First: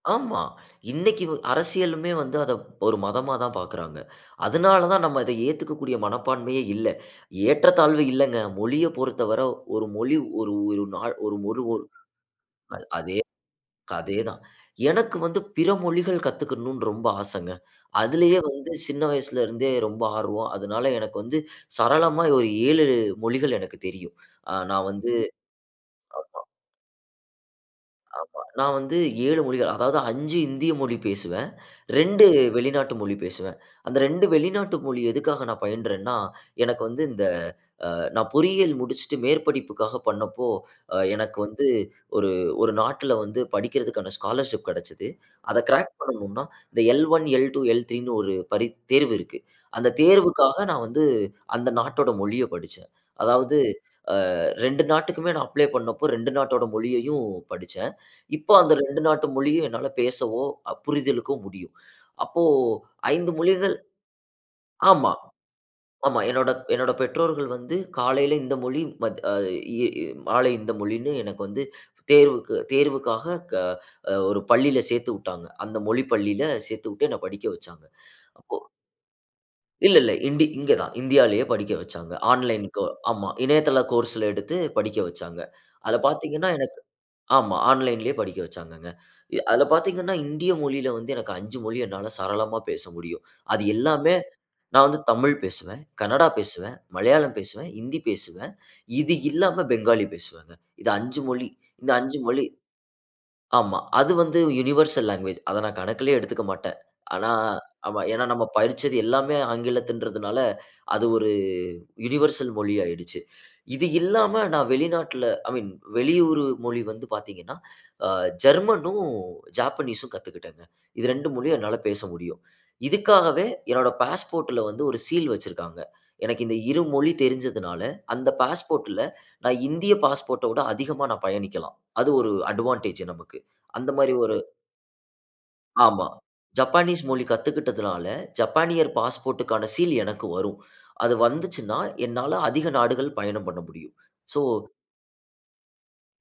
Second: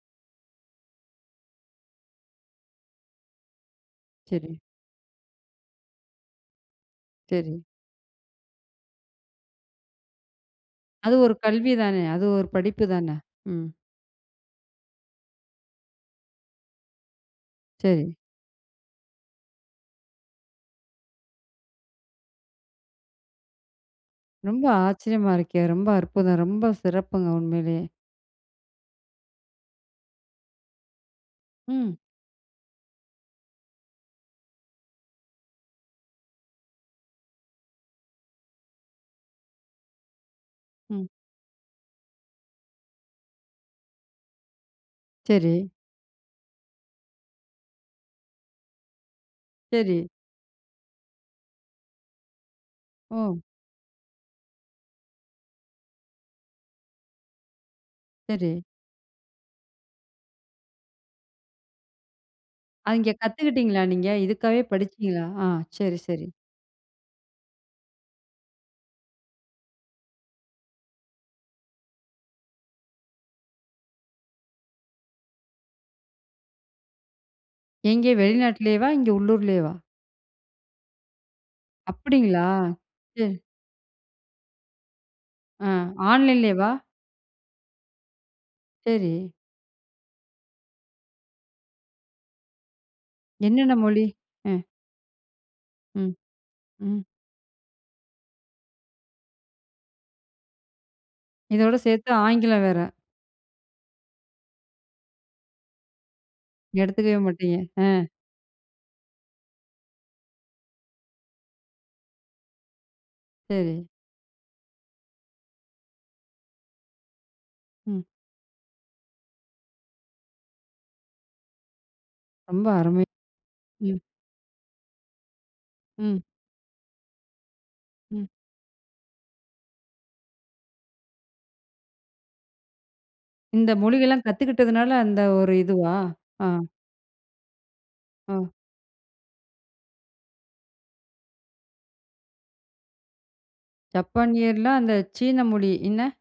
ஆமா. இன்னைக்கு அரசியலுமே வந்து அதை ஒரு மதமா தான் பார்க்கறாங்க. சரி. அதனால தான் நம்ம அத ஏத்துக்கக்கூடிய மனப்பான்மையே இல்ல. சரி. ஏற்றத்தாழ்வு இல்லங்க. மொழிய பொறுத்தவர ஒரு மொழி ஒரு ஒரு நாள் அது ஒரு ஒரு கல்வி தானே, அது ஒரு படிப்பு தானே. அதே, ம். அதே தான். எனக்கு வந்து பிற மொழிகள் கத்துக்கர்ணும்னு ரொம்ப ஆசைங்க. சரி. அதுலயே வந்து சின்ன வயசுல இருந்தே ரொம்ப ஆர்வம். அதனால எனக்கு வந்து சரளமா ஒரு 7 மொழிகள் எனக்கு தெரியும். ரொம்ப நான் வந்து ஆச்சரியமா இருக்கே! ரொம்ப அற்புதம்! ஆமா. ரொம்ப சிறப்புங்க உண்மையிலேயே. ஆமா, நான் வந்து 7 மொழிகள் அதாவது 5 இந்திய மொழி பேசுவேன். ம். 2 வெளிநாட்டு மொழி பேசுவேன். அந்த 2 வெளிநாட்டு மொழி எதுக்காக நான் பயின்றேன்னா, எனக்கு வந்து இந்த நான் பொறியியல் முடிச்சுட்டு மேற்படிப்புக்காக பண்ணப்போ ம். எனக்கு வந்து ஒரு ஒரு நாட்ல வந்து படிப்பதற்கான ஸ்காலர்ஷிப் கிடைச்சது. அதை சரி. கிராக். என்ன பண்ணனும்னா இந்த L1, L2, L3 ன்னு ஒரு பரீ தேர்வு இருக்கு. அந்த சரி. தேர்வுக்காக நான் வந்து அந்த நாட்டோட மொழிய படிச்சேன். ம். அதாவது, அ 2 நாட்டுக்குமே நான் அப்ளை பண்ணப்போ, 2 நாட்டோட மொழியையும் படிச்சேன். இப்போ சரி. அந்த 2 நாட்டு மொழியும் என்னால பேசவோ, புரிதலுக்கோ முடியும். அப்போ அங்கே 5 மொழிகள் கத்துக்கிட்டீங்களா நீங்க, இதுக்காகவே ஆமா, படிச்சீங்களா? ஆ சரி ஆமா. சரி. என்னோட என்னோட பெற்றோர்கள் வந்து காலைல இந்த மொழி மாலை இந்த மொழின்னு எனக்கு வந்து தேர்வு தேர்வுக்காக அ ஒரு பள்ளில சேர்த்து விட்டாங்க. அந்த மொழி பள்ளில சேர்த்து விட்டு என்ன படிக்க வச்சாங்க. எங்க அப்போ வெளிநாட்டுலயேவா, இங்க உள்ளூர்லயேவா? இல்ல இல்ல இண்டி இங்கு தான் இந்தியாவிலேயே படிக்க வச்சாங்க. அப்படிங்களா! ஆன்லைன் கோ சரி. இணையதள கோர்ஸ்ல எடுத்து படிக்க வச்சாங்கங்க. ஆ அதில பார்த்தீங்கன்னா ஆன்லைன்லேயேவா? ஆன்லைன்லேயே படிக்க வச்சாங்க. சரி. அதுல பார்த்தீங்கன்னா இந்திய மொழியில வந்து எனக்கு 5 மொழி என்னால சரளமா பேச முடியும். அது என்னன்ன மொழி? எல்லாமே அ. நான் வந்து தமிழ் பேசுவேன், ம். கன்னடா பேசுவேன், ம். மலையாளம் பேசுவேன், ஹிந்தி பேசுவேன். இது இல்லாம பெங்காலி பேசுவேன். இது 5 மொழி இதோடு இந்த சேர்த்து 5 மொழி. ஆங்கிலம் வேற. ஆமா. அது வந்து யுனிவர்சல் லாங்குவேஜ். அத நான் கணக்கிலேயே எடுத்துக்க மாட்டேன். எடுத்துக்கவே ஆனா, மாட்டீங்க. ஆ. ஏன்னா நாம படிச்சது எல்லாமே ஆங்கிலம்ங்கறத்துனால அது ஒரு யுனிவர்சல் மொழி ஆயிடுச்சு. சரி. இது இல்லாம நான் வெளிநாட்டில ஐ மீன் வெளியூர் மொழி வந்து பார்த்தீங்கன்னா, ம். அ ஜெர்மன். ஜப்பனீஸ்ஸீம் கத்துக்கிட்டேன். இது 2 மொழியும் என்னால பேச முடியும். ரொம்ப அருமை. இதுக்காகவே என்னுடைய ம். பாஸ்போர்ட்ல வந்து ஒரு சீல் வச்சிருக்கிறாங்க. ம். எனக்கு இந்த இரு மொழி தெரிஞ்சதனால ம். அந்த பாஸ்போர்ட்ல நான் இந்திய பாஸ்போர்ட்ட விட அதிகமா நான் பயணிக்கலாம். அது ஒரு அட்வான்டேஜ் நமக்கு. இந்த அந்த மாதிரி மொழியெல்லாம் ஒரு கத்துக்கிட்டதுனால அந்த ஒரு இதுவா? ஆமா. ஆ. ஜப்பானீஸ் மொழி கத்துக்கிட்டதுனால, ம். ஜப்பானியர் பாஸ்போர்ட்க்கான சீல் எனக்கு வரும். அது வந்துச்சுன்னா, என்னால அதிக நாடுகள் பயணம் பண்ண முடியும். சோ ஜப்பானியர்ல அந்த சீன மொழி என்ன?